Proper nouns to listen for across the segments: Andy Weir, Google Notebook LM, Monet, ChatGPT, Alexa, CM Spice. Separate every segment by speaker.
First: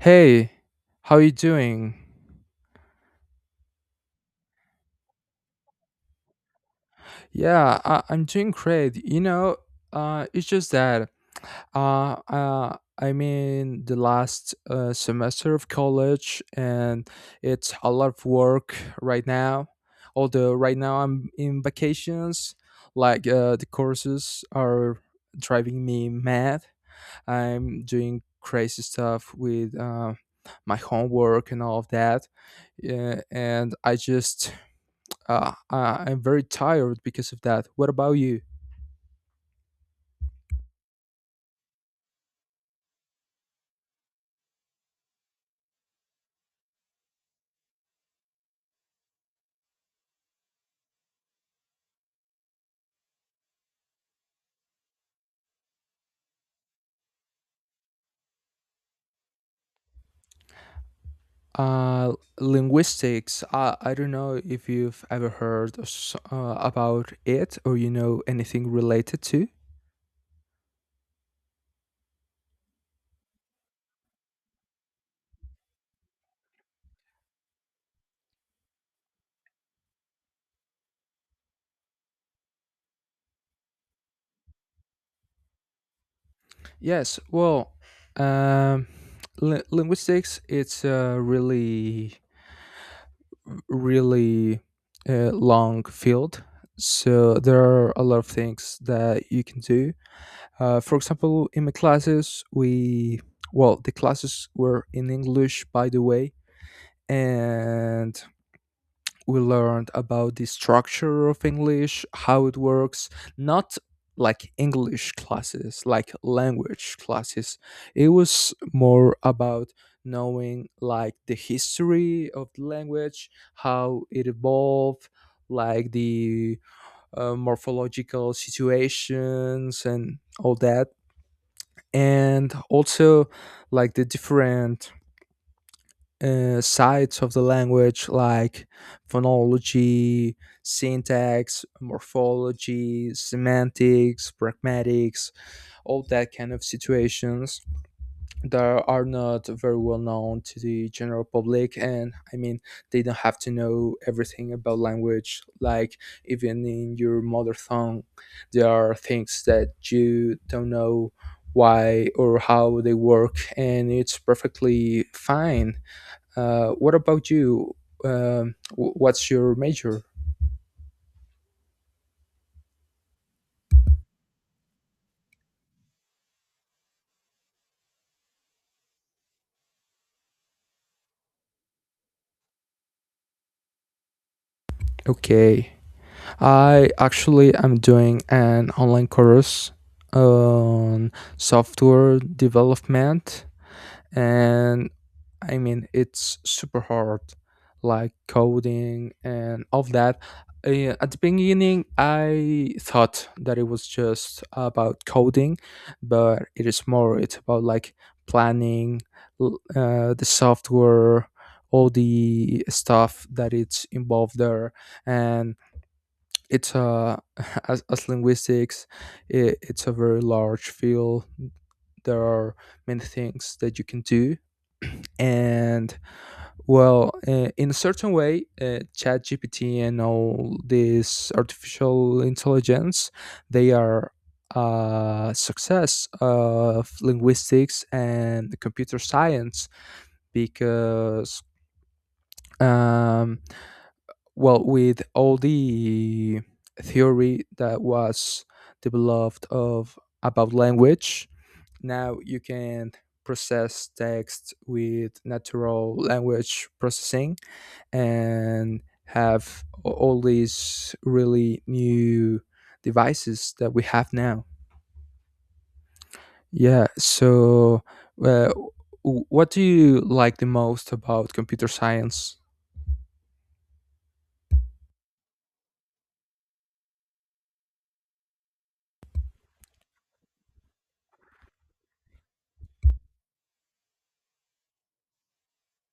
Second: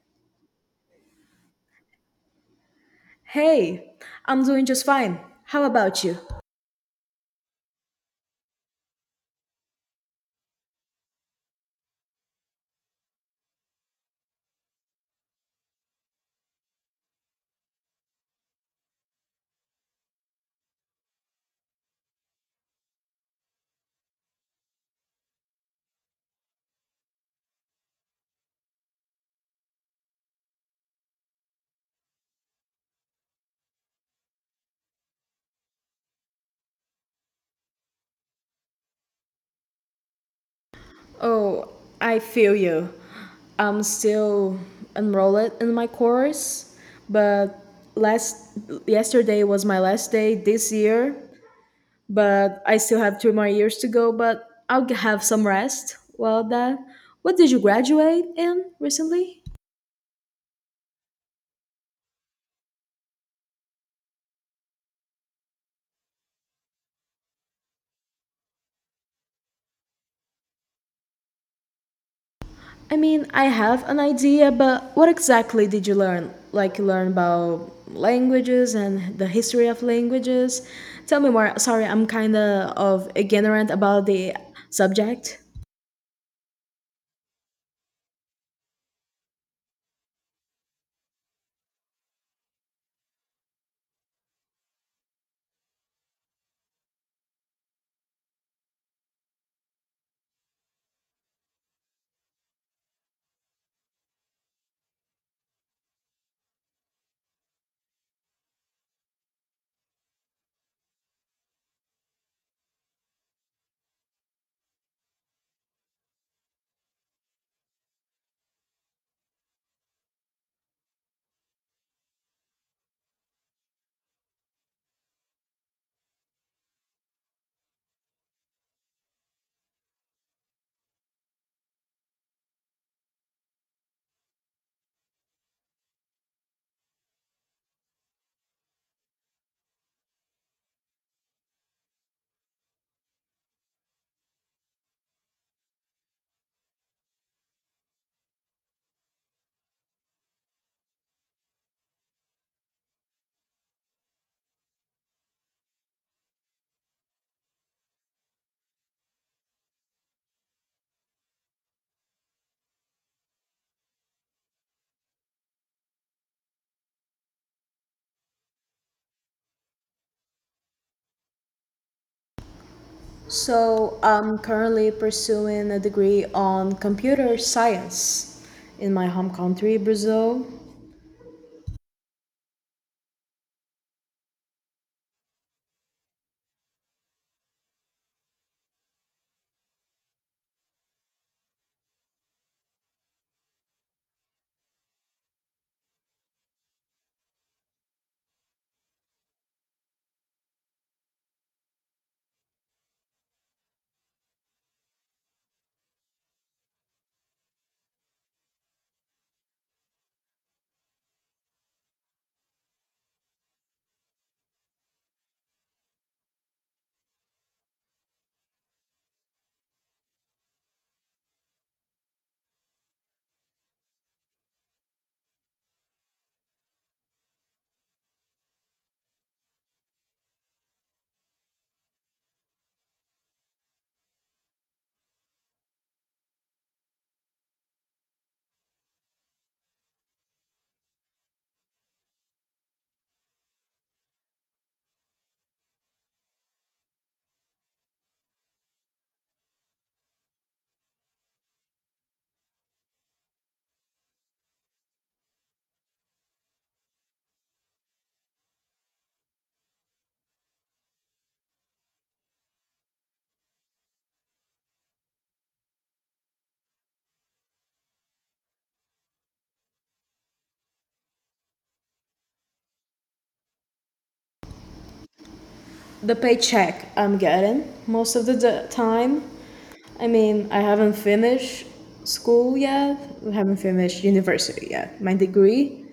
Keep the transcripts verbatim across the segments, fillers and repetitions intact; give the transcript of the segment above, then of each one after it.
Speaker 1: Hey, how you doing?
Speaker 2: Hey, I'm doing just fine. How about you?
Speaker 1: Yeah, I, I'm doing great. You know, uh, it's just that uh, uh, I'm in the last uh, semester of college, and it's a lot of work right now. Although right now I'm in vacations, like uh, the courses are driving me mad. I'm doing crazy stuff with uh, my homework and all of that, yeah, and I just uh, I- I'm very tired because of that. What about you?
Speaker 2: Oh, I feel you. I'm still enrolled in my course, but last yesterday was my last day this year, but I still have three more years to go, but I'll g- have some rest. Well, that what did you graduate in recently?
Speaker 1: Uh, Linguistics. I, I don't know if you've ever heard of s- uh, about it or you know anything related to.
Speaker 2: I mean, I have an idea, but what exactly did you learn? Like, you learn about languages and the history of languages. Tell me more. Sorry, I'm kind of ignorant about the subject.
Speaker 1: Yes, well, um, li- linguistics. It's a really really uh, long field. So there are a lot of things that you can do. Uh, for example, in my classes, we well, the classes were in English, by the way, and we learned about the structure of English, how it works, not like English classes, like language classes. It was more about knowing like the history of the language, how it evolved, like the uh, morphological situations and all that. And also, like the different uh, sides of the language like phonology, syntax, morphology, semantics, pragmatics, all that kind of situations that are not very well known to the general public. And I mean, they don't have to know everything about language. Like, even in your mother tongue, there are things that you don't know why or how they work, and it's perfectly fine. Uh, what about you? Um, what's your major?
Speaker 2: So, I'm currently pursuing a degree on computer science in my home country, Brazil.
Speaker 1: Okay, I actually am doing an online course on software development, and I mean, it's super hard, like coding and all of that. Uh, at the beginning, I thought that it was just about coding, but it is more. It's about like planning l- uh, the software, all the stuff that it's involved there, and it's uh, as, as linguistics, it, it's a very large field. There are many things that you can do, and well, uh, in a certain way, uh, ChatGPT and all this artificial intelligence, they are a success of linguistics and computer science because, um, well, with all the theory that was developed of about language, now you can process text with natural language processing and have all these really new devices that we have now. Yeah. So, uh, w- what do you like the most about computer science?
Speaker 2: The paycheck I'm getting most of the d- time. I mean, I haven't finished school yet. I haven't finished university yet, my degree,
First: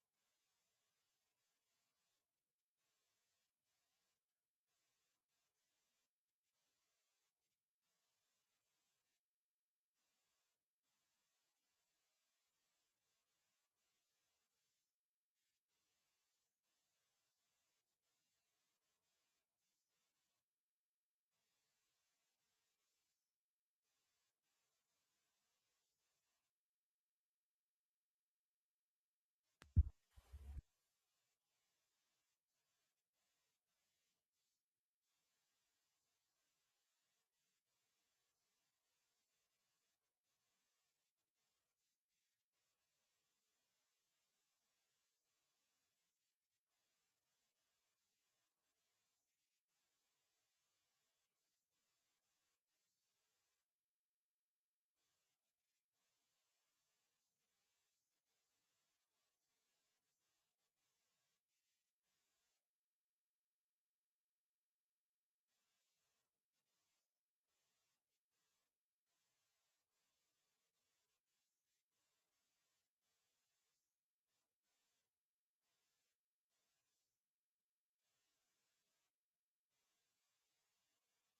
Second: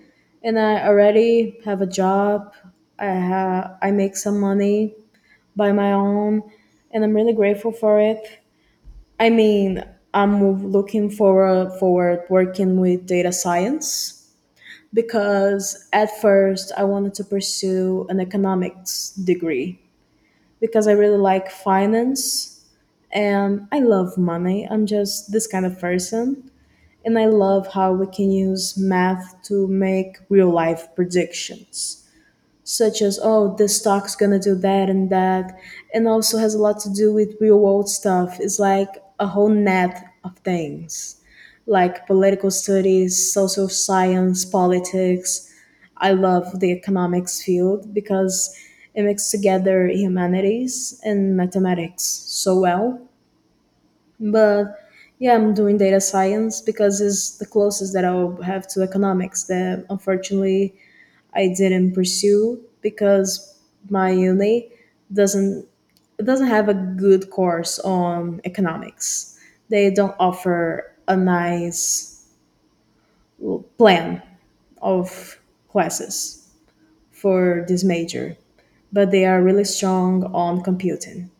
Speaker 2: and I already have a job. I have I make some money by my own, and I'm really grateful for it. I mean, I'm looking forward forward working with data science because at first I wanted to pursue an economics degree because I really like finance and I love money. I'm just this kind of person. And I love how we can use math to make real life predictions, such as, oh, this stock's gonna do that and that. And also has a lot to do with real world stuff. It's like a whole net of things, like political studies, social science, politics. I love the economics field because it mixes together humanities and mathematics so well, but yeah, I'm doing data science because it's the closest that I'll have to economics that unfortunately I didn't pursue because my uni doesn't doesn't have a good course on economics. They don't offer a nice plan of classes for this major, but they are really strong on computing.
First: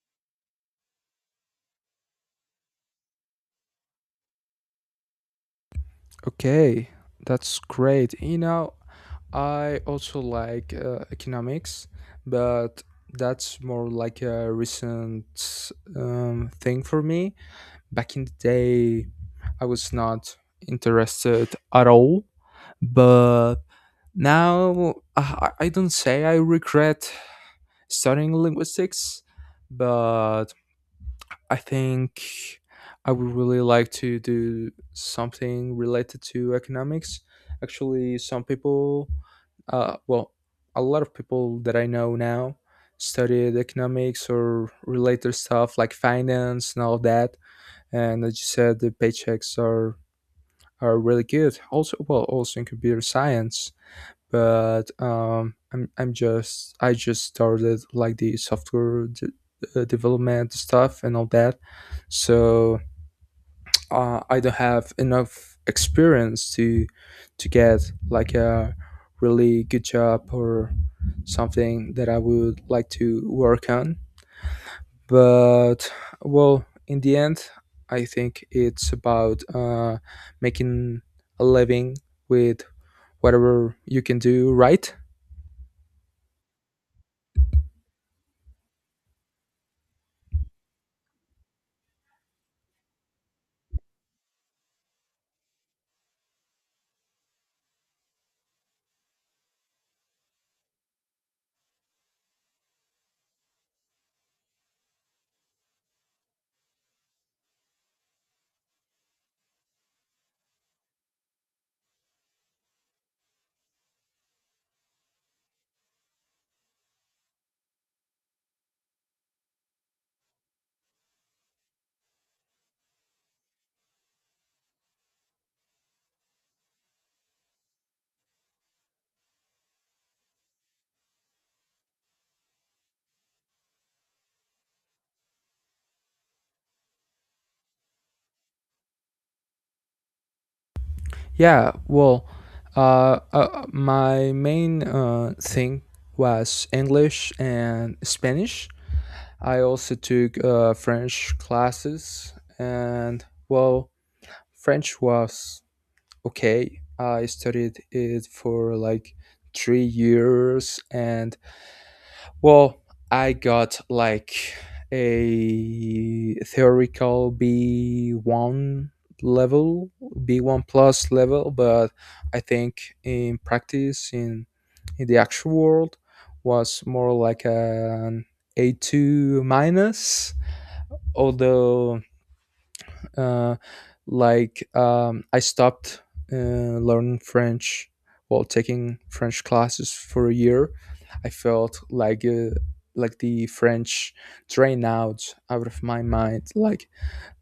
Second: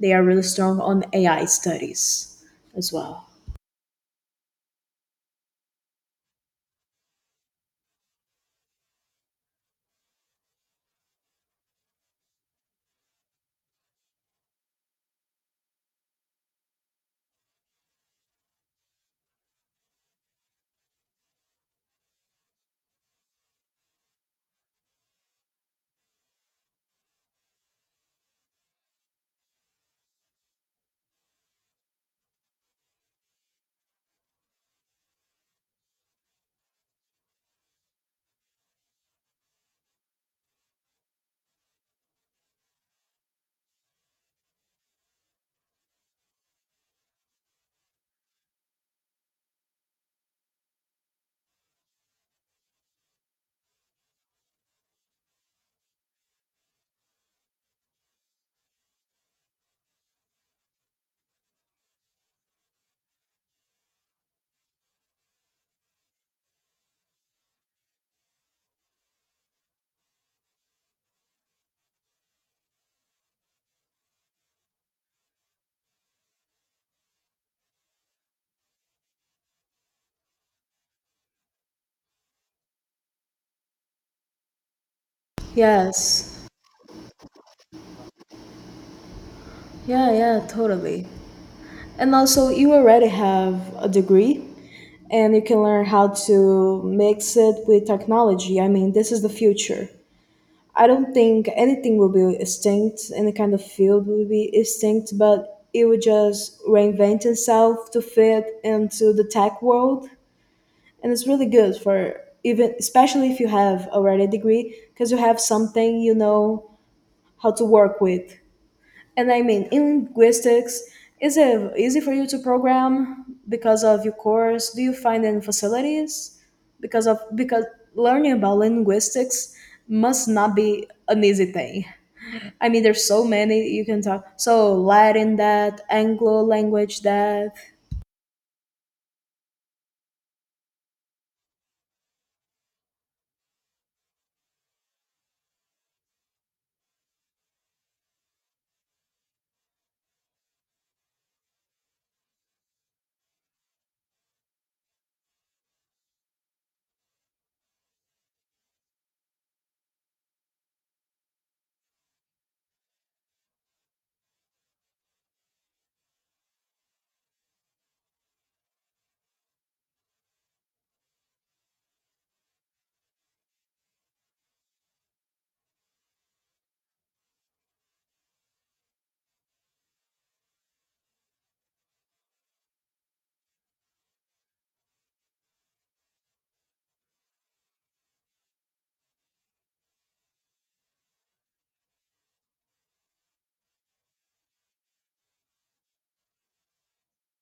Speaker 2: They are really strong on A I studies as well.
Speaker 1: Okay, that's great. You know, I also like uh, economics, but that's more like a recent um, thing for me. Back in the day, I was not interested at all, but now, uh, I I don't say I regret studying linguistics, but I think I would really like to do something related to economics. Actually, some people, uh, well, a lot of people that I know now studied economics or related stuff like finance and all that. And as you said, the paychecks are are really good. Also, well, also in computer science, but um, I'm I'm just I just started like the software de- uh, development stuff and all that, so uh, I don't have enough experience to to get like a really good job or something that I would like to work on. But well, in the end, I think it's about uh, making a living with whatever you can do, right?
Speaker 2: Yes. Yeah, yeah, totally. And also, you already have a degree and you can learn how to mix it with technology. I mean, this is the future. I don't think anything will be extinct, any kind of field will be extinct, but it would just reinvent itself to fit into the tech world. And it's really good for even, especially if you have already a degree, because you have something you know how to work with. And I mean, in linguistics, is it easy for you to program because of your course? Do you find any facilities? Because of because learning about linguistics must not be an easy thing. I mean, there's so many you can talk. So Latin, that Anglo language, that.
Speaker 1: Yeah, well, uh, uh, my main uh, thing was English and Spanish. I also took uh, French classes, and well, French was okay. I studied it for like three years, and well, I got like a theoretical B one level, B one plus level, but I think in practice, in, in the actual world, was more like an A two minus. Although uh, like um, I stopped uh, learning French while taking French classes for a year, I felt like uh, like the French drained out out of my mind. Like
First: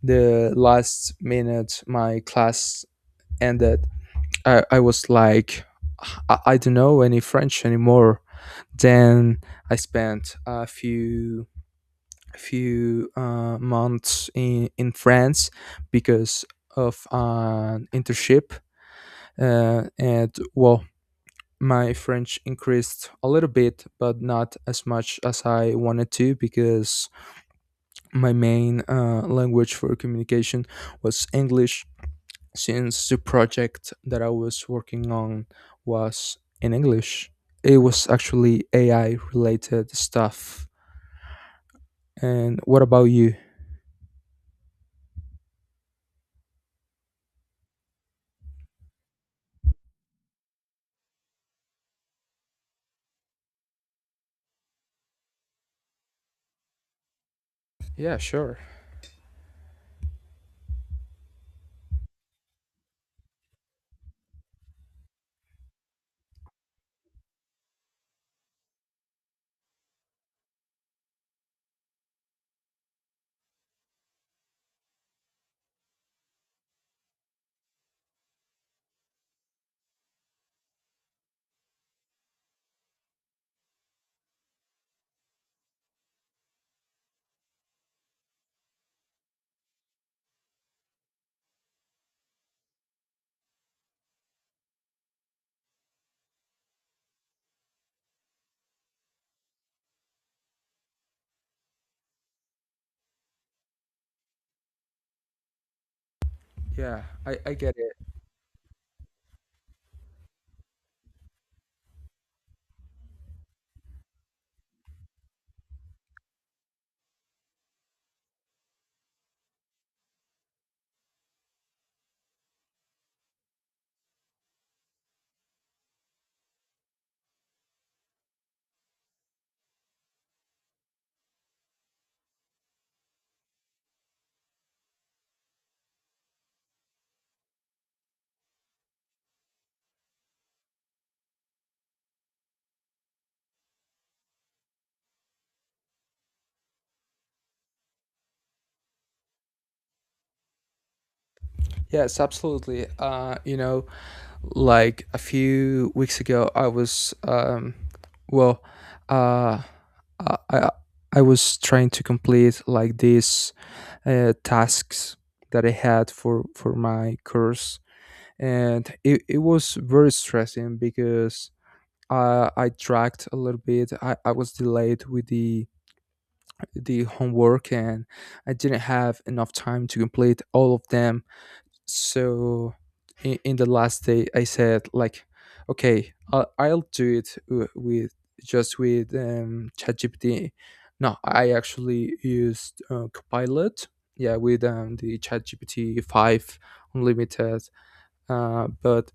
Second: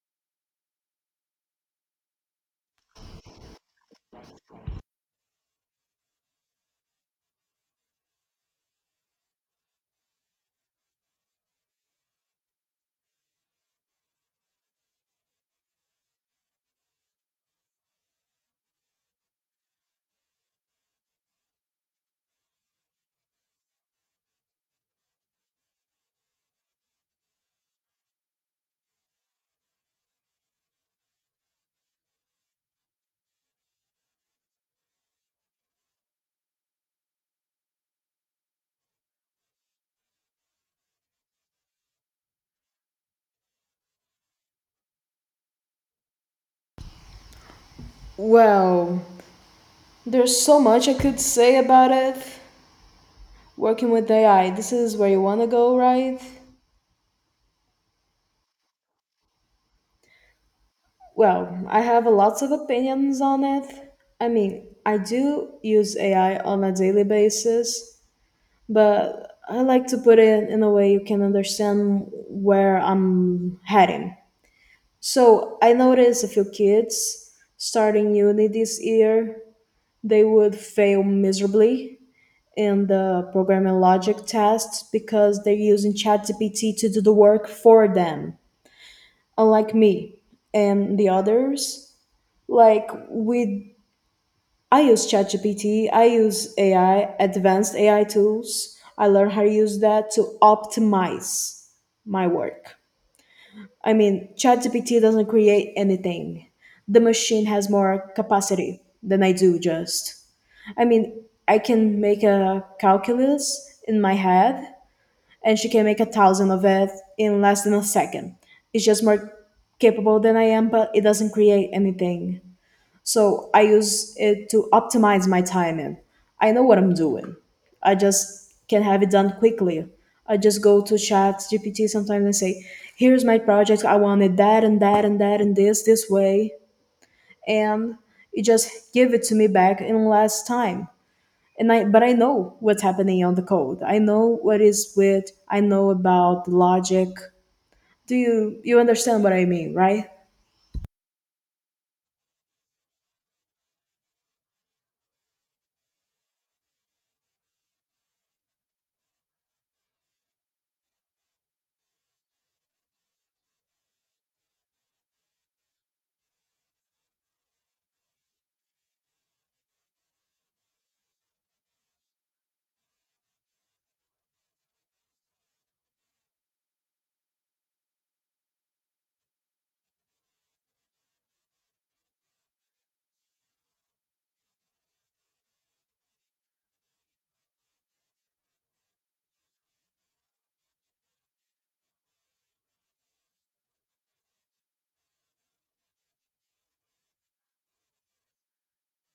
Speaker 1: the last minute my class ended, i, I was like I, I don't know any French anymore. Then I spent a few few uh, months in, in France because of an internship. Uh, and well, my French increased a little bit, but not as much as I wanted to because my main uh, language for communication was English since the project that I was working on was in English. It was actually A I related stuff. And what about you?
Speaker 2: Well, there's so much I could say about it. Working with A I, this is where you want to go, right?
Speaker 1: Yeah, sure.
Speaker 2: Well, I have lots of opinions on it. I mean, I do use A I on a daily basis, but I like to put it in a way you can understand where I'm heading. So I noticed a few kids starting uni this year, they would fail miserably in the programming logic tests because they're using ChatGPT to do the work for them, unlike me and the others. Like, we I use ChatGPT, I use A I, advanced A I tools. I learn how to use that to optimize my work. I mean, ChatGPT doesn't create anything. The
Speaker 1: Yeah, I,
Speaker 2: machine
Speaker 1: I
Speaker 2: has
Speaker 1: get it.
Speaker 2: more capacity than I do just. I mean, I can make a calculus in my head and she can make a thousand of it in less than a second. It's just more capable than I am, but it doesn't create anything. So I use it to optimize my timing. I know what I'm doing. I just can have it done quickly. I just go to chat G P T sometimes and say, here's my project. I wanted that and that and that and this, this way. And it just give it to me back in less time. And I, but I know what's happening on the code. I know what is with, I know about the logic. Do you, you understand what I mean, right?
Speaker 1: Yes, absolutely. Uh, you know, like a few weeks ago, I was um, well, uh, I I I was trying to complete like these uh, tasks that I had for for my course, and it, it was very stressing because uh, I dragged a little bit. I, I was delayed with the the homework, and I didn't have enough time to complete all of them. So in, in the last day I said like okay, i'll, I'll do it w- with just with um ChatGPT. No, I actually used uh, copilot, yeah, with um, the ChatGPT five unlimited. Uh, but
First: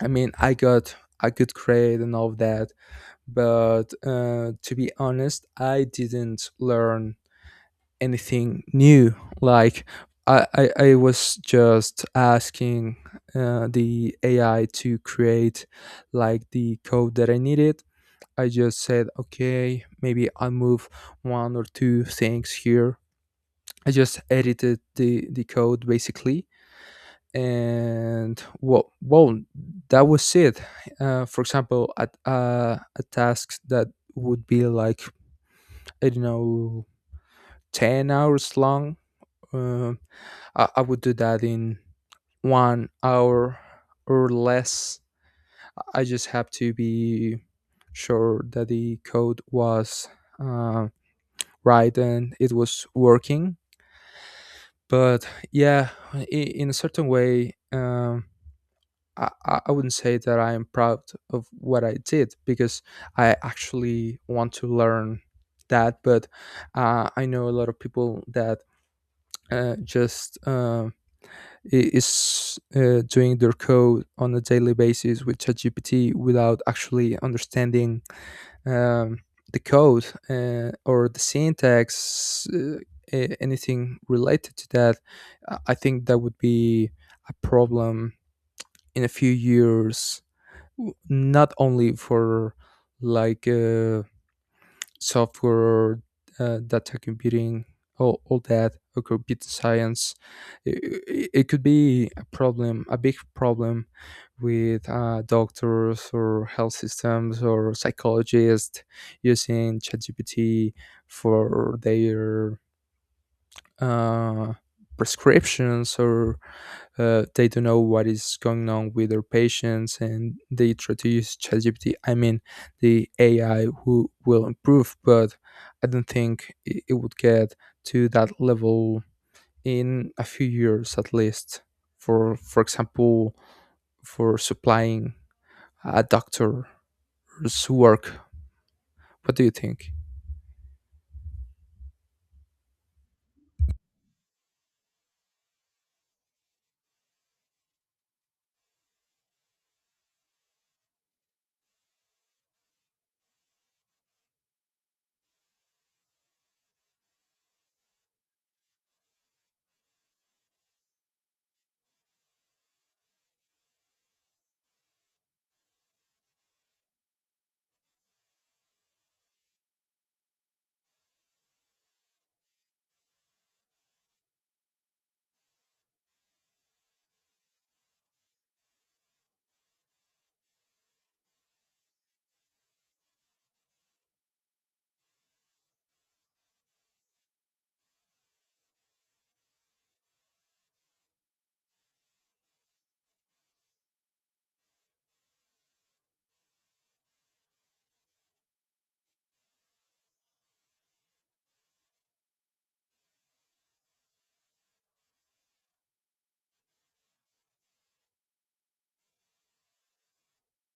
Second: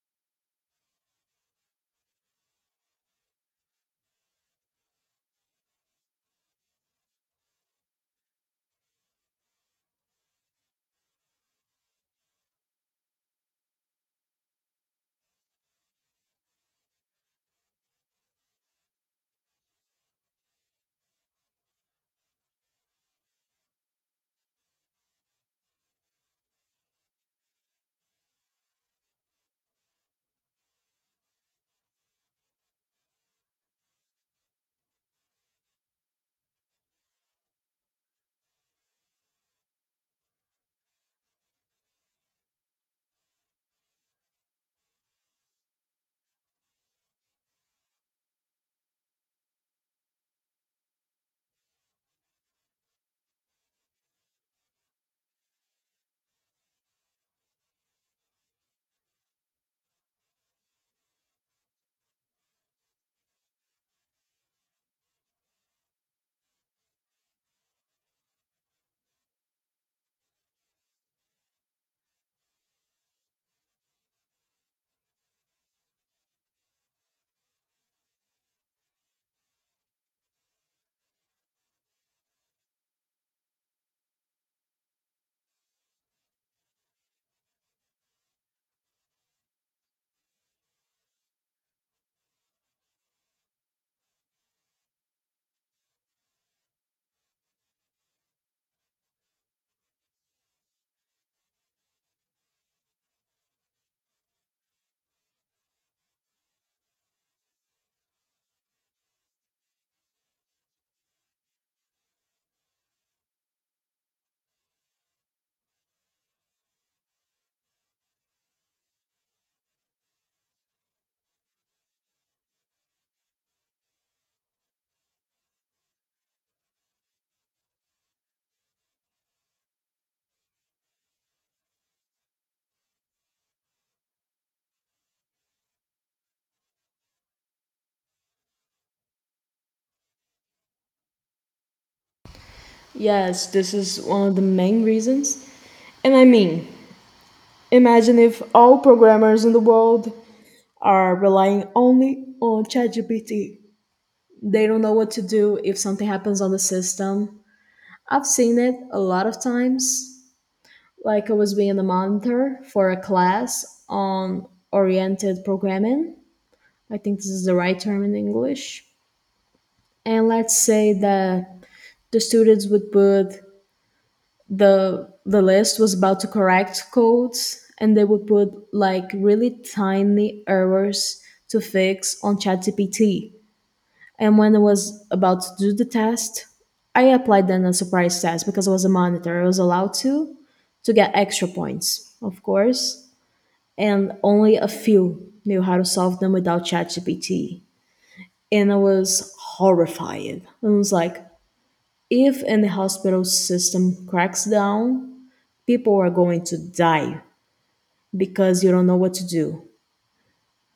Speaker 1: I mean, I got a good grade and all of that, but uh, to be honest, I didn't learn anything new. Like I, I, I was just asking uh, the A I to create like the code that I needed. I just said, okay, maybe I'll move one or two things here. I just edited the, the code basically. And well, well, that was it. Uh, for example, at uh, a task that would be like, I don't know, ten hours long. Uh, I, I would do that in one hour or less. I just have to be sure that the code was uh, right and it was working. But yeah, i- in a certain way, um, I, I I wouldn't say that I am proud of what I did because I actually want to learn that. But uh, I know a lot of people that uh, just um I- is uh, doing their code on a daily basis with ChatGPT without actually understanding um, the code uh, or the syntax, uh, a- anything related to that. I I think that would be a problem in a few years, w- not only for like. Uh, software, uh, data computing, all, all that, or computer science. It, it could be a problem, a big problem with uh, doctors or health systems or psychologists using ChatGPT for their uh, prescriptions or uh, they don't know what is going on with their patients and they try to use ChatGPT. I mean, the A I who will improve, but I don't think i- it would get to that level in a few years at least. For for example, for supplying a doctor's work. What do you think?
Speaker 2: Yes, this is one of the main reasons. And I mean, imagine if all programmers in the world are relying only on ChatGPT. They don't know what to do if something happens on the system. I've seen it a lot of times. Like I was being a monitor for a class on oriented programming. I think this is the right term in English. And let's say that the students would put the the list was about to correct codes and they would put like really tiny errors to fix on ChatGPT. And when I was about to do the test, I applied then a surprise test because I was a monitor. I was allowed to to get extra points, of course, and only a few knew how to solve them without ChatGPT. And I was horrified. I was like, if in the hospital system cracks down, people are going to die because you don't know what to do.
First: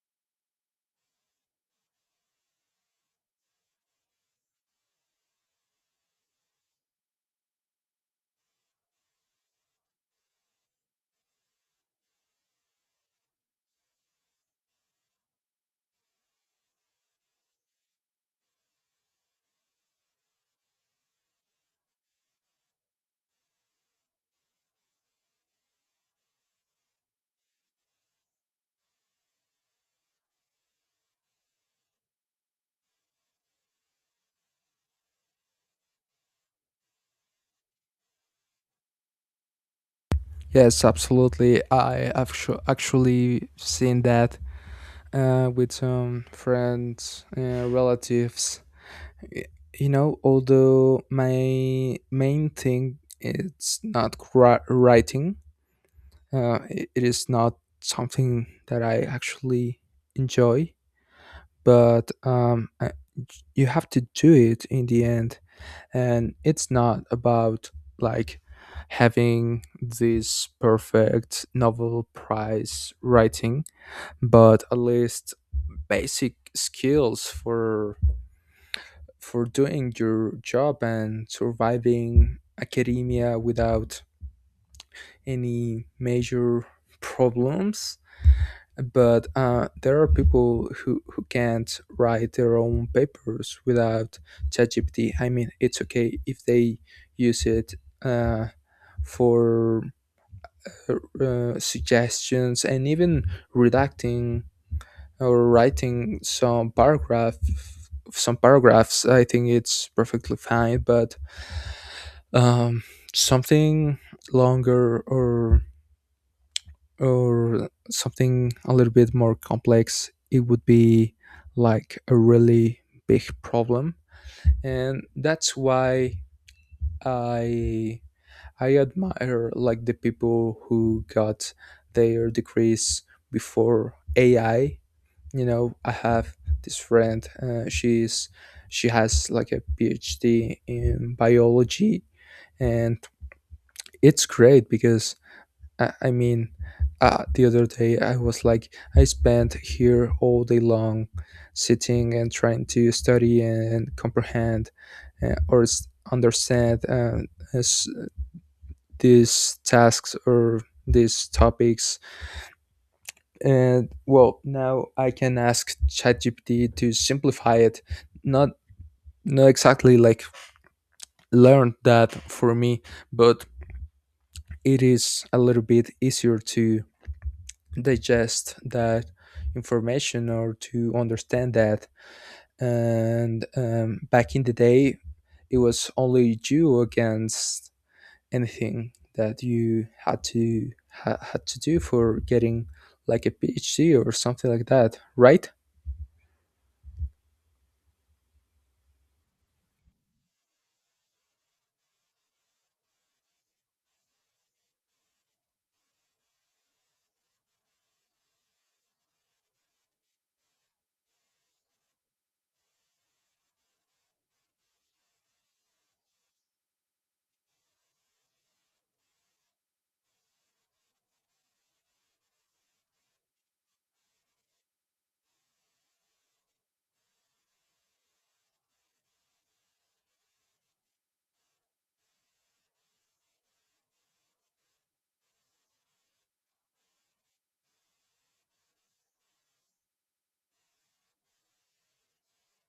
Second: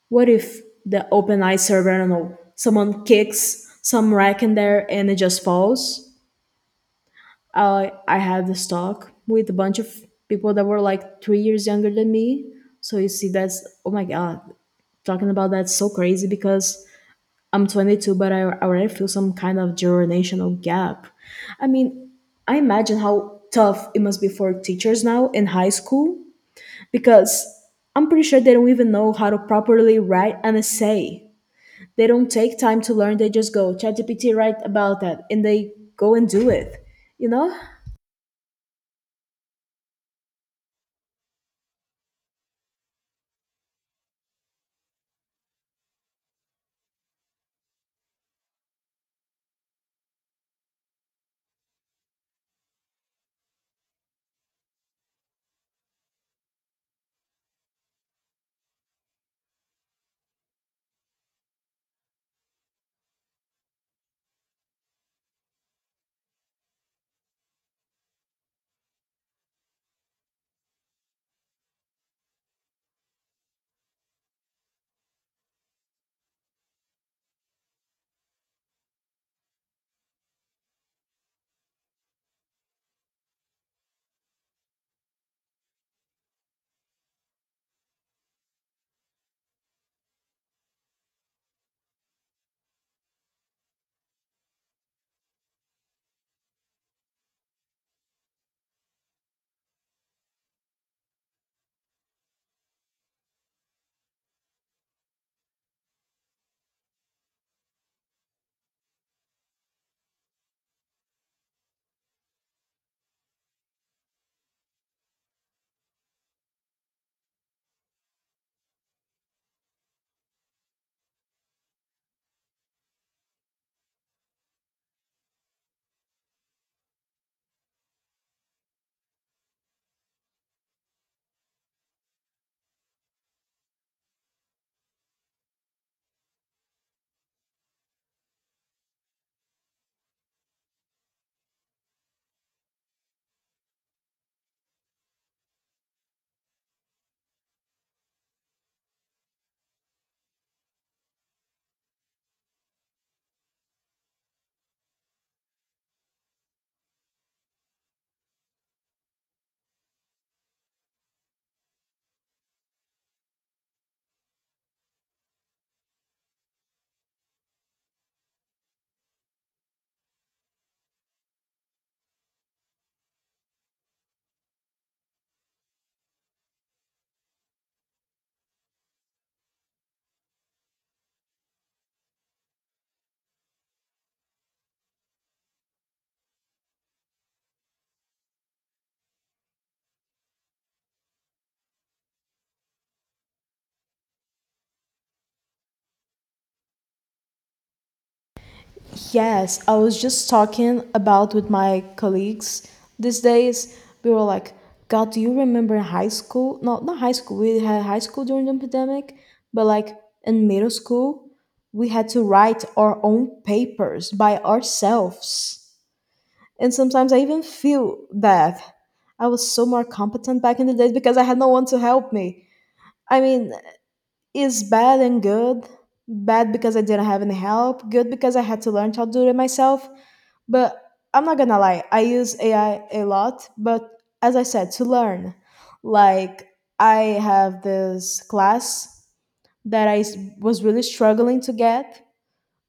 Speaker 2: What if the open eye server, I don't know, someone kicks some rack in there and it just falls? I I had this talk with a bunch of people that were like three years younger than me. So you see, that's oh my god, talking about that's so crazy because I'm twenty-two, but I already feel some kind of generational gap. I mean, I imagine how tough it must be for teachers now in high school because I'm pretty sure they don't even know how to properly write an essay. They don't take time to learn. They just go ChatGPT write about that, and they go and do it. You know?
Speaker 1: Yes, absolutely. I have actu- actually seen that uh, with some friends, uh, relatives. Y- You know, although my main thing is not cri- writing, uh, i- it is not something that I actually enjoy, but um, I- you have to do it in the end. And it's not about like having this perfect Nobel Prize writing, but at least basic skills for for doing your job and surviving academia without any major problems. But uh, there are people who, who can't write their own papers without ChatGPT. I mean, it's okay if they use it uh, for uh, uh, suggestions and even redacting or writing some paragraph some paragraphs. I think it's perfectly fine, but um something longer or or something a little bit more complex, it would be like a really big problem. And that's why i i admire like the people who got their degrees before AI. You know, I have this friend, uh, she's she has like a PhD in biology, and it's great because i, I mean, uh, the other day I was like, I spent here all day long sitting and trying to study and comprehend, uh, or s- understand uh, as these tasks or these topics. And well, now I can ask ChatGPT to simplify it. Not No, exactly. Like learned that for me, but it is a little bit easier to digest that information or to understand that. And um, back in the day, it was only you against anything that you had to ha- had to do for getting like a PhD or something like that, right?
Speaker 2: Yes, I was just talking about with my colleagues these days. We were like, God, do you remember in high school? No, not high school. We had high school during the pandemic, but like in middle school, we had to write our own papers by ourselves. And sometimes I even feel that I was so more competent back in the days because I had no one to help me. I mean, it's bad and good. Bad because I didn't have any help, good because I had to learn how to do it myself. But I'm not gonna lie, I use A I a lot, but as I said, to learn. Like, I have this class that I s- was really struggling to get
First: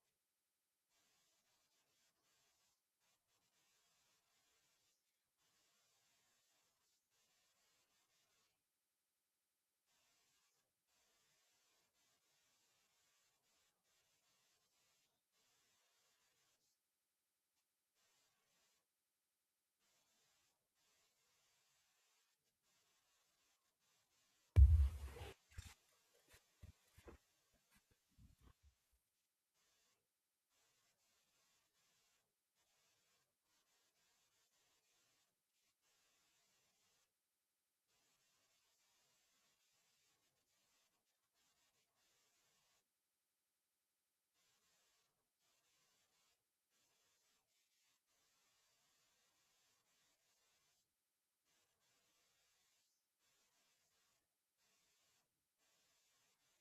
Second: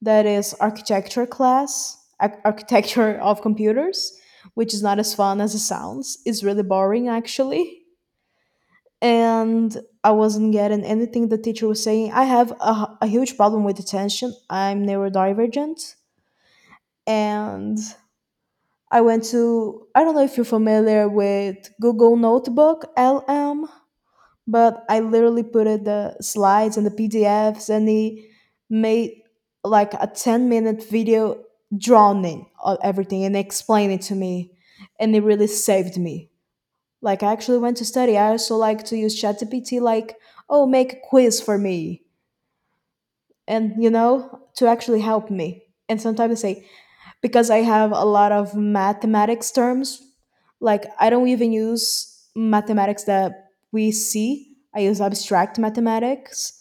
Speaker 2: that is architecture class, ar- architecture of computers, which is not as fun as it sounds. It's really boring actually. And I wasn't getting anything the teacher was saying. I have a a huge problem with attention. I'm neurodivergent. And I went to, I don't know if you're familiar with Google Notebook L M. But I literally put it the slides and the P D Fs, and he made like a ten minute video drawing of everything and explain it to me. And it really saved me. Like, I actually went to study. I also like to use ChatGPT, like, oh, make a quiz for me. And, you know, to actually help me. And sometimes I say, because I have a lot of mathematics terms. Like I don't even use mathematics that we see. I use abstract mathematics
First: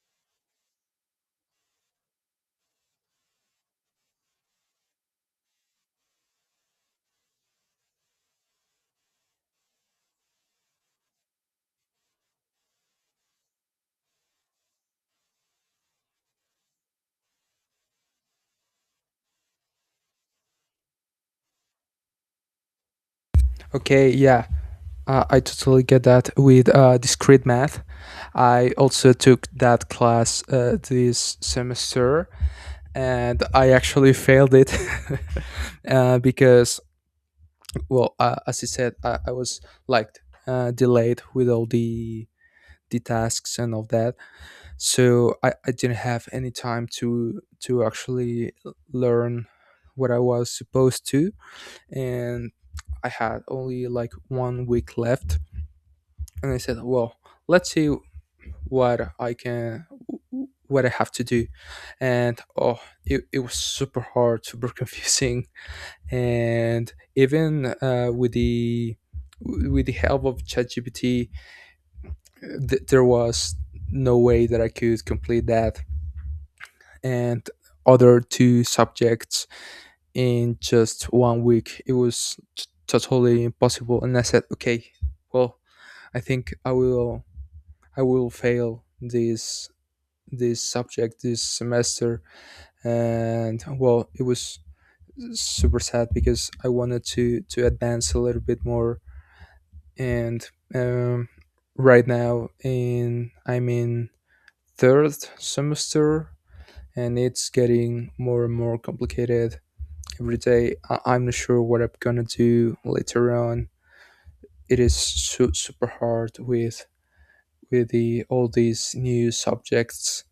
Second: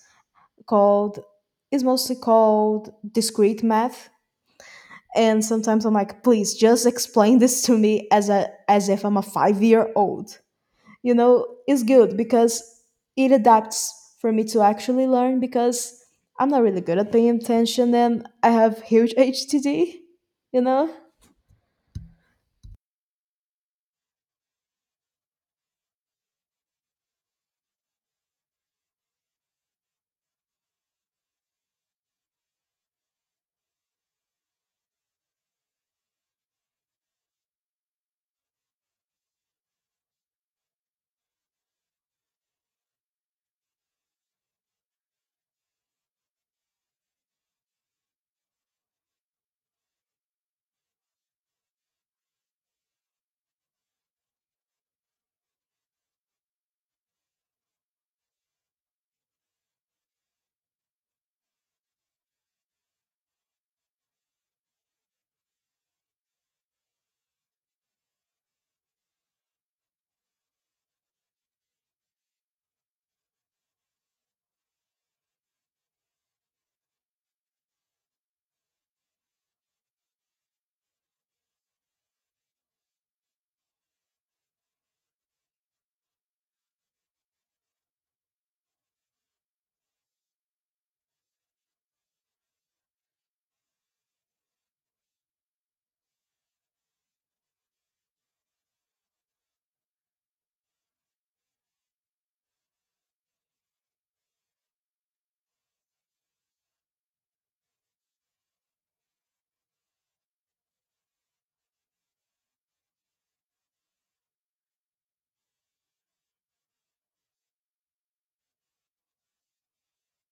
Speaker 2: called is mostly called discrete math. And sometimes I'm like, please just explain this to me as a as if I'm a five year old. You know, it's good because it adapts for me to actually learn because I'm not really good at paying attention and I have huge H T D, you know?
Speaker 1: Okay, yeah. Uh, I totally get that with uh, discrete math. I also took that class uh, this semester, and I actually failed it uh, because, well, uh, as I said, I, I was like uh, delayed with all the the tasks and all that, so I, I didn't have any time to to actually learn what I was supposed to, and I had only like one week left, and I said, "Well, let's see what I can, what I have to do." And oh, it, it was super hard, super confusing, and even uh, with the with the help of ChatGPT, th- there was no way that I could complete that and other two subjects in just one week. It was t- totally impossible, and I said, "Okay, well, I think I will I will fail this this subject this semester, and well, it was super sad because I wanted to to advance a little bit more. And um, Right now in I'm in third semester, and it's getting more and more complicated every day. I- I'm not sure what I'm gonna do later on. It is su- super hard with with the all these new subjects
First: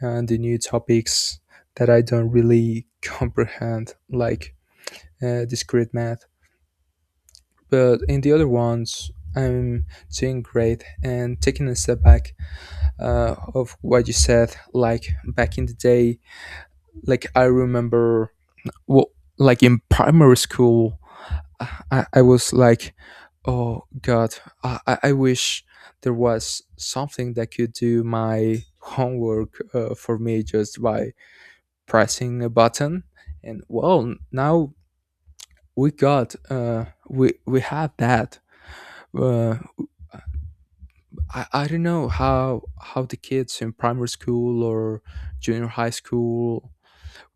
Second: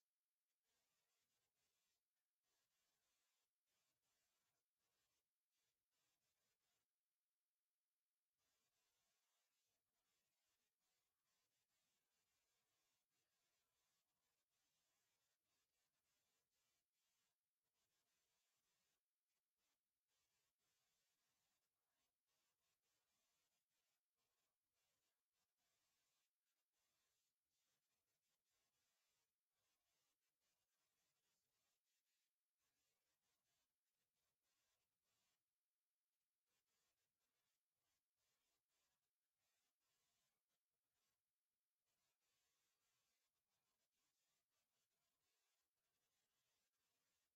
Speaker 1: and the new topics that I don't really comprehend, like uh, discrete math. But in the other ones, I'm doing great. And taking a step back uh, of what you said, like back in the day, like I remember, well, like in primary school, I, I was like, "Oh God, I, I I wish there was something that could do my homework uh, for me just by pressing a button." And well, now we got, uh we we have that. Uh, I, I don't know how how the kids in primary school or junior high school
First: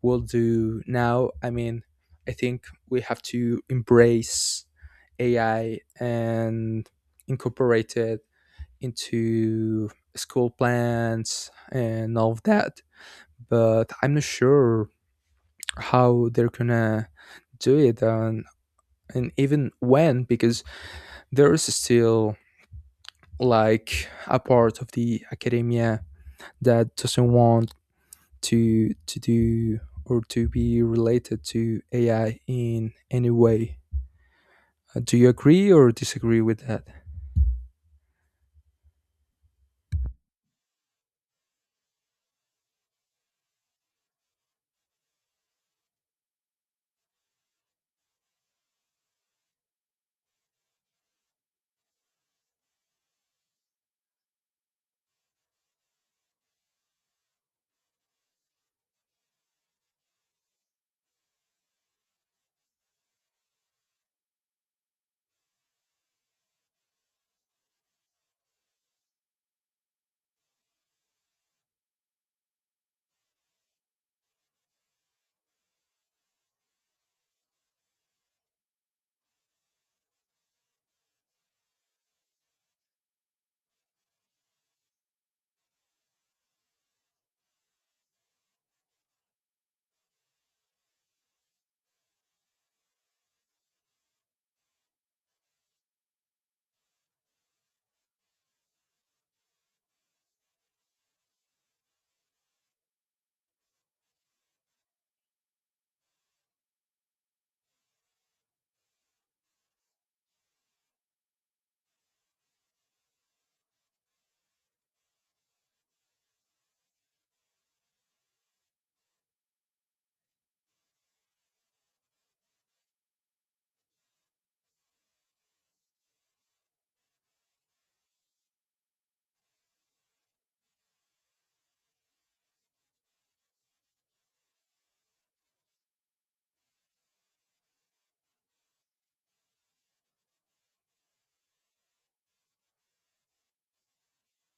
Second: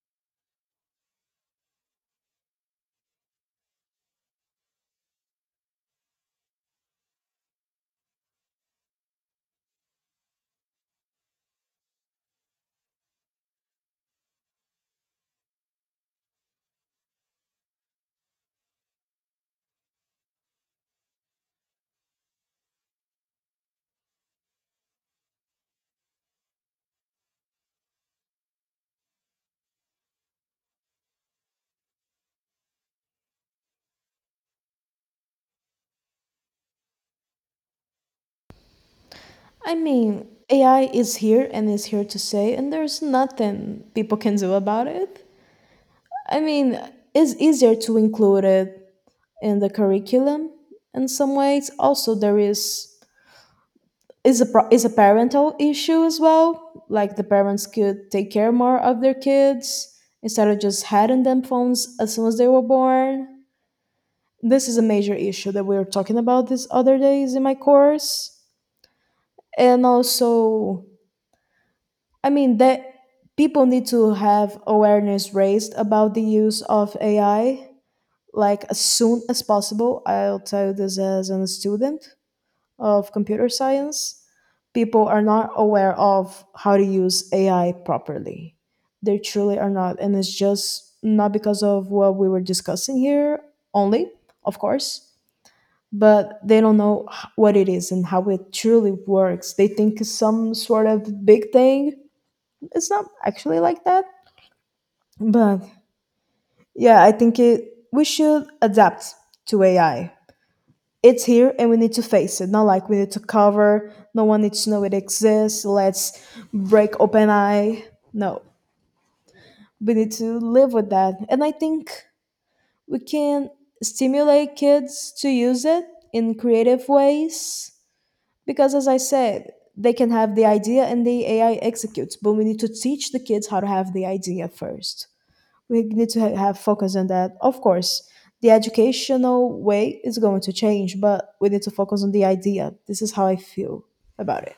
Speaker 1: will do now. I mean, I think we have to embrace AI and incorporate it into school plans and all of that, but I'm not sure how they're gonna do it. Um, and even when, because there is still like a part of the academia that doesn't want to to do or to be related to A I in any way. Uh, Do you agree or disagree with that?
Speaker 2: I mean, A I is here and is here to stay, and there's nothing people can do about it. I mean, it's easier to include it in the curriculum in some ways. Also, there is is a pro- is a parental issue as well. Like the parents could take care more of their kids instead of just handing them phones as soon as they were born. This is a major issue that we were talking about these other days in my course, and also I mean that people need to have awareness raised about the use of A I like as soon as possible. I'll tell you this as a student of computer science. People are not aware of how to use A I properly. They truly are not. And it's just not because of what we were discussing here only, of course, but they don't know h- what it is and how it truly works. They think it's some sort of big thing. It's not actually like that, but yeah, I think it we should adapt to AI. It's here and we need to face it. Not like we need to cover, no one needs to know it exists, let's break open eye. No, we need to live with that. And I think we can stimulate kids to use it in creative ways because as I said, they can have the idea and the AI executes, but we need to teach the kids how to have the idea first. We need to ha- have focus on that. Of course, the educational way is going to change, but we need to focus on the idea. This is how I feel about it.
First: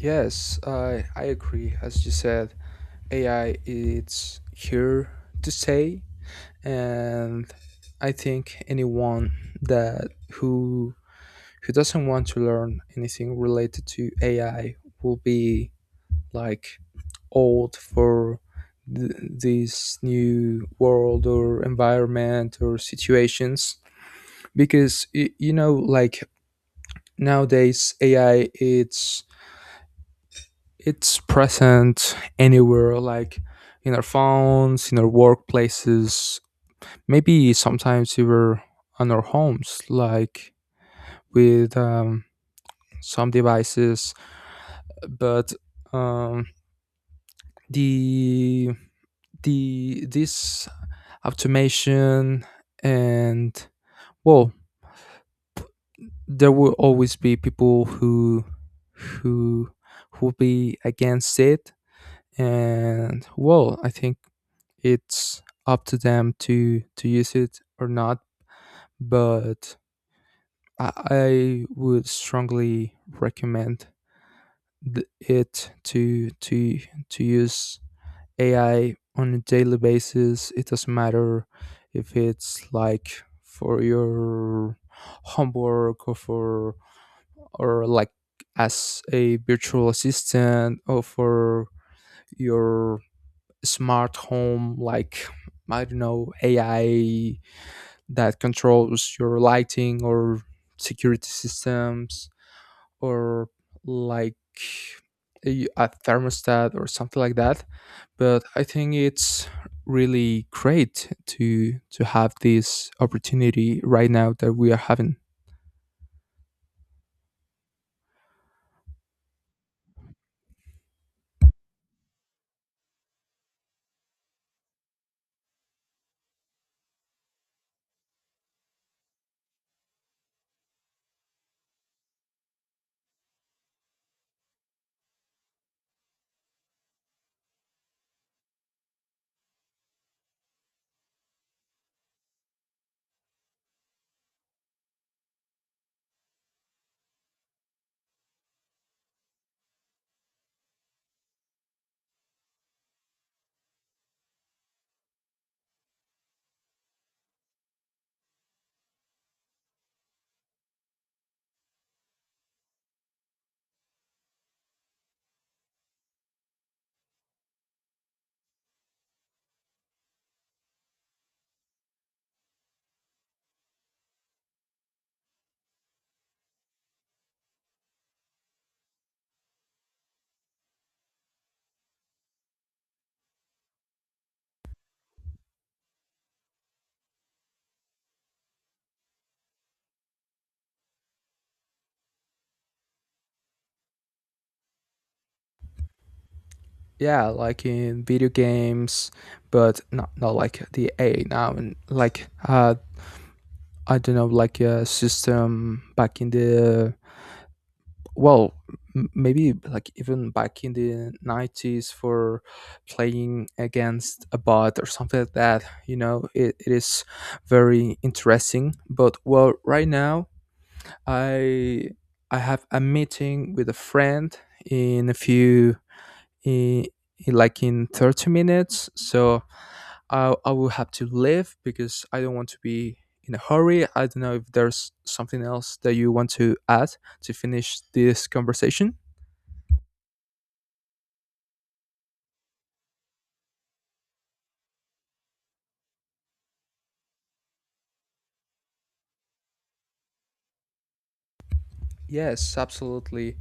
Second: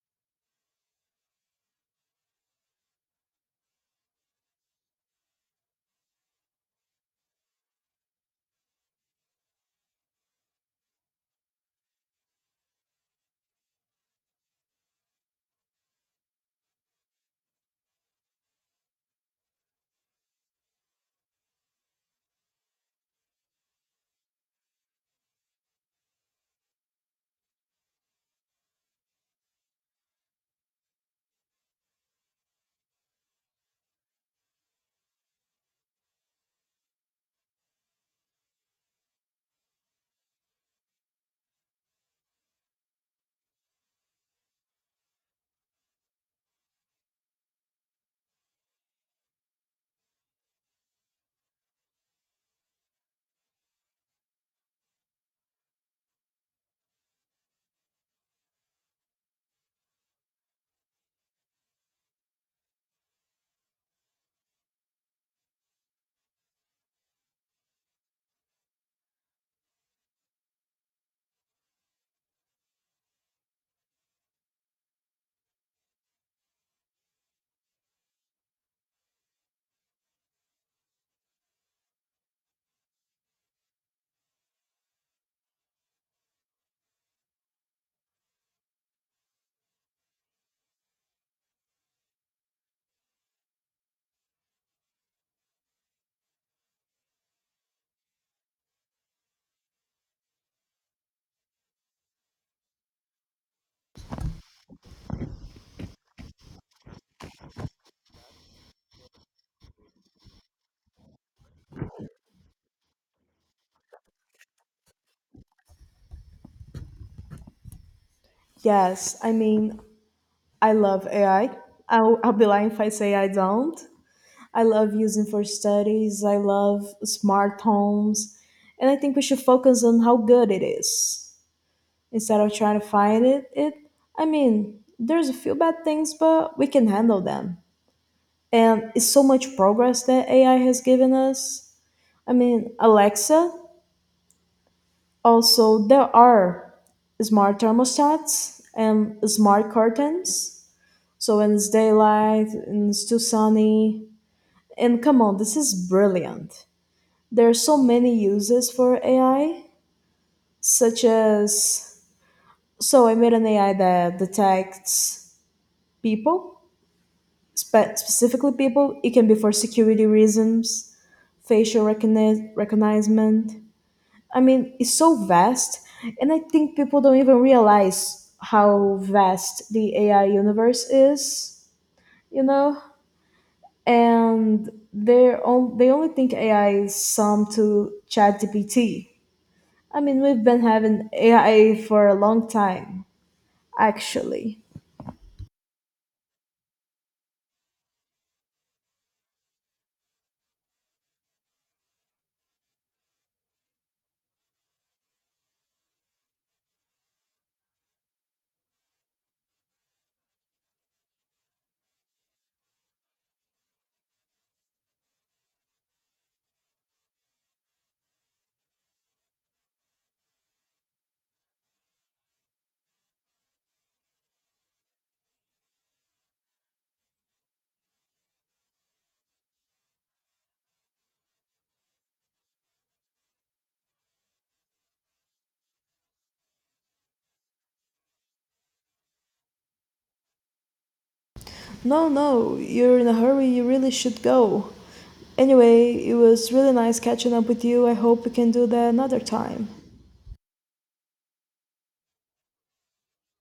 Speaker 1: Yes, I I agree. As you said, A I, it's here to stay. And I think anyone that who who doesn't want to learn anything related to AI will be like old for th- this new world or environment or situations, because y- you know, like nowadays AI, it's it's present anywhere, like in our phones, in our workplaces. Maybe sometimes we were on our homes, like with um, some devices, but, um, the the this automation, and well, there will always be people who who who be against it, and well, I think it's up to them to to use it or not. But I, I would strongly recommend th- it to to to use A I on a daily basis. It doesn't matter if it's like for your homework or for, or like as a virtual assistant or for your smart home, like I don't know, A I that controls your lighting or security systems, or like a, a thermostat or something like that. But I think it's really great to to have this opportunity right now that we are having.
Speaker 2: Yes, I mean, I love A I. I'll, I'll be lying if I say I don't. I love using for studies. I love smart homes, and I think we should focus on how good it is instead of trying to find it. It, I mean, there's a few bad things, but we can handle them. And it's so much progress that A I has given us. I mean, Alexa. Also, there are smart thermostats and smart curtains. So when it's daylight and it's too sunny, and come on, this is brilliant. There are so many uses for A I, such as so I made an A I that detects people, spe- specifically people. It can be for security reasons, facial recogni- recognition. I mean, it's so vast, and I think people don't even realize how vast the A I universe is, you know? And they're on, they only think A I is some to ChatGPT. I mean, we've been having A I for a long time, actually.
Speaker 1: Yeah, like in video games, but not not like the a I now. And like uh I don't know, like a system back in the, well, m- maybe like even back in the nineties, for playing against a bot or something like that. You know, it, it is very interesting. But well, right now I i have a meeting with a friend in a few in, in, like, in thirty minutes. So I, I will have to leave because I don't want to be in a hurry. I don't know if there's something else that you want to add to finish this conversation.
Speaker 2: No, no, you're in a hurry, you really should go. Anyway, it was really nice catching up with you. I hope we can do that another time.
Speaker 1: Yes, absolutely.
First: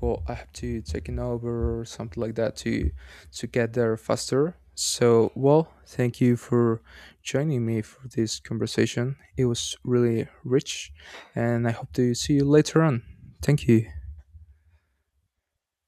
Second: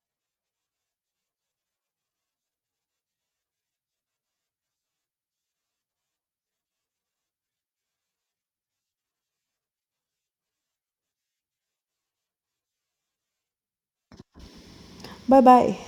Speaker 1: Well, I have to take an Uber or something like that to to get there faster. So, well, thank you for joining me for this conversation. It was really rich, and I hope to see you later on. Thank you.
Speaker 2: Bye bye.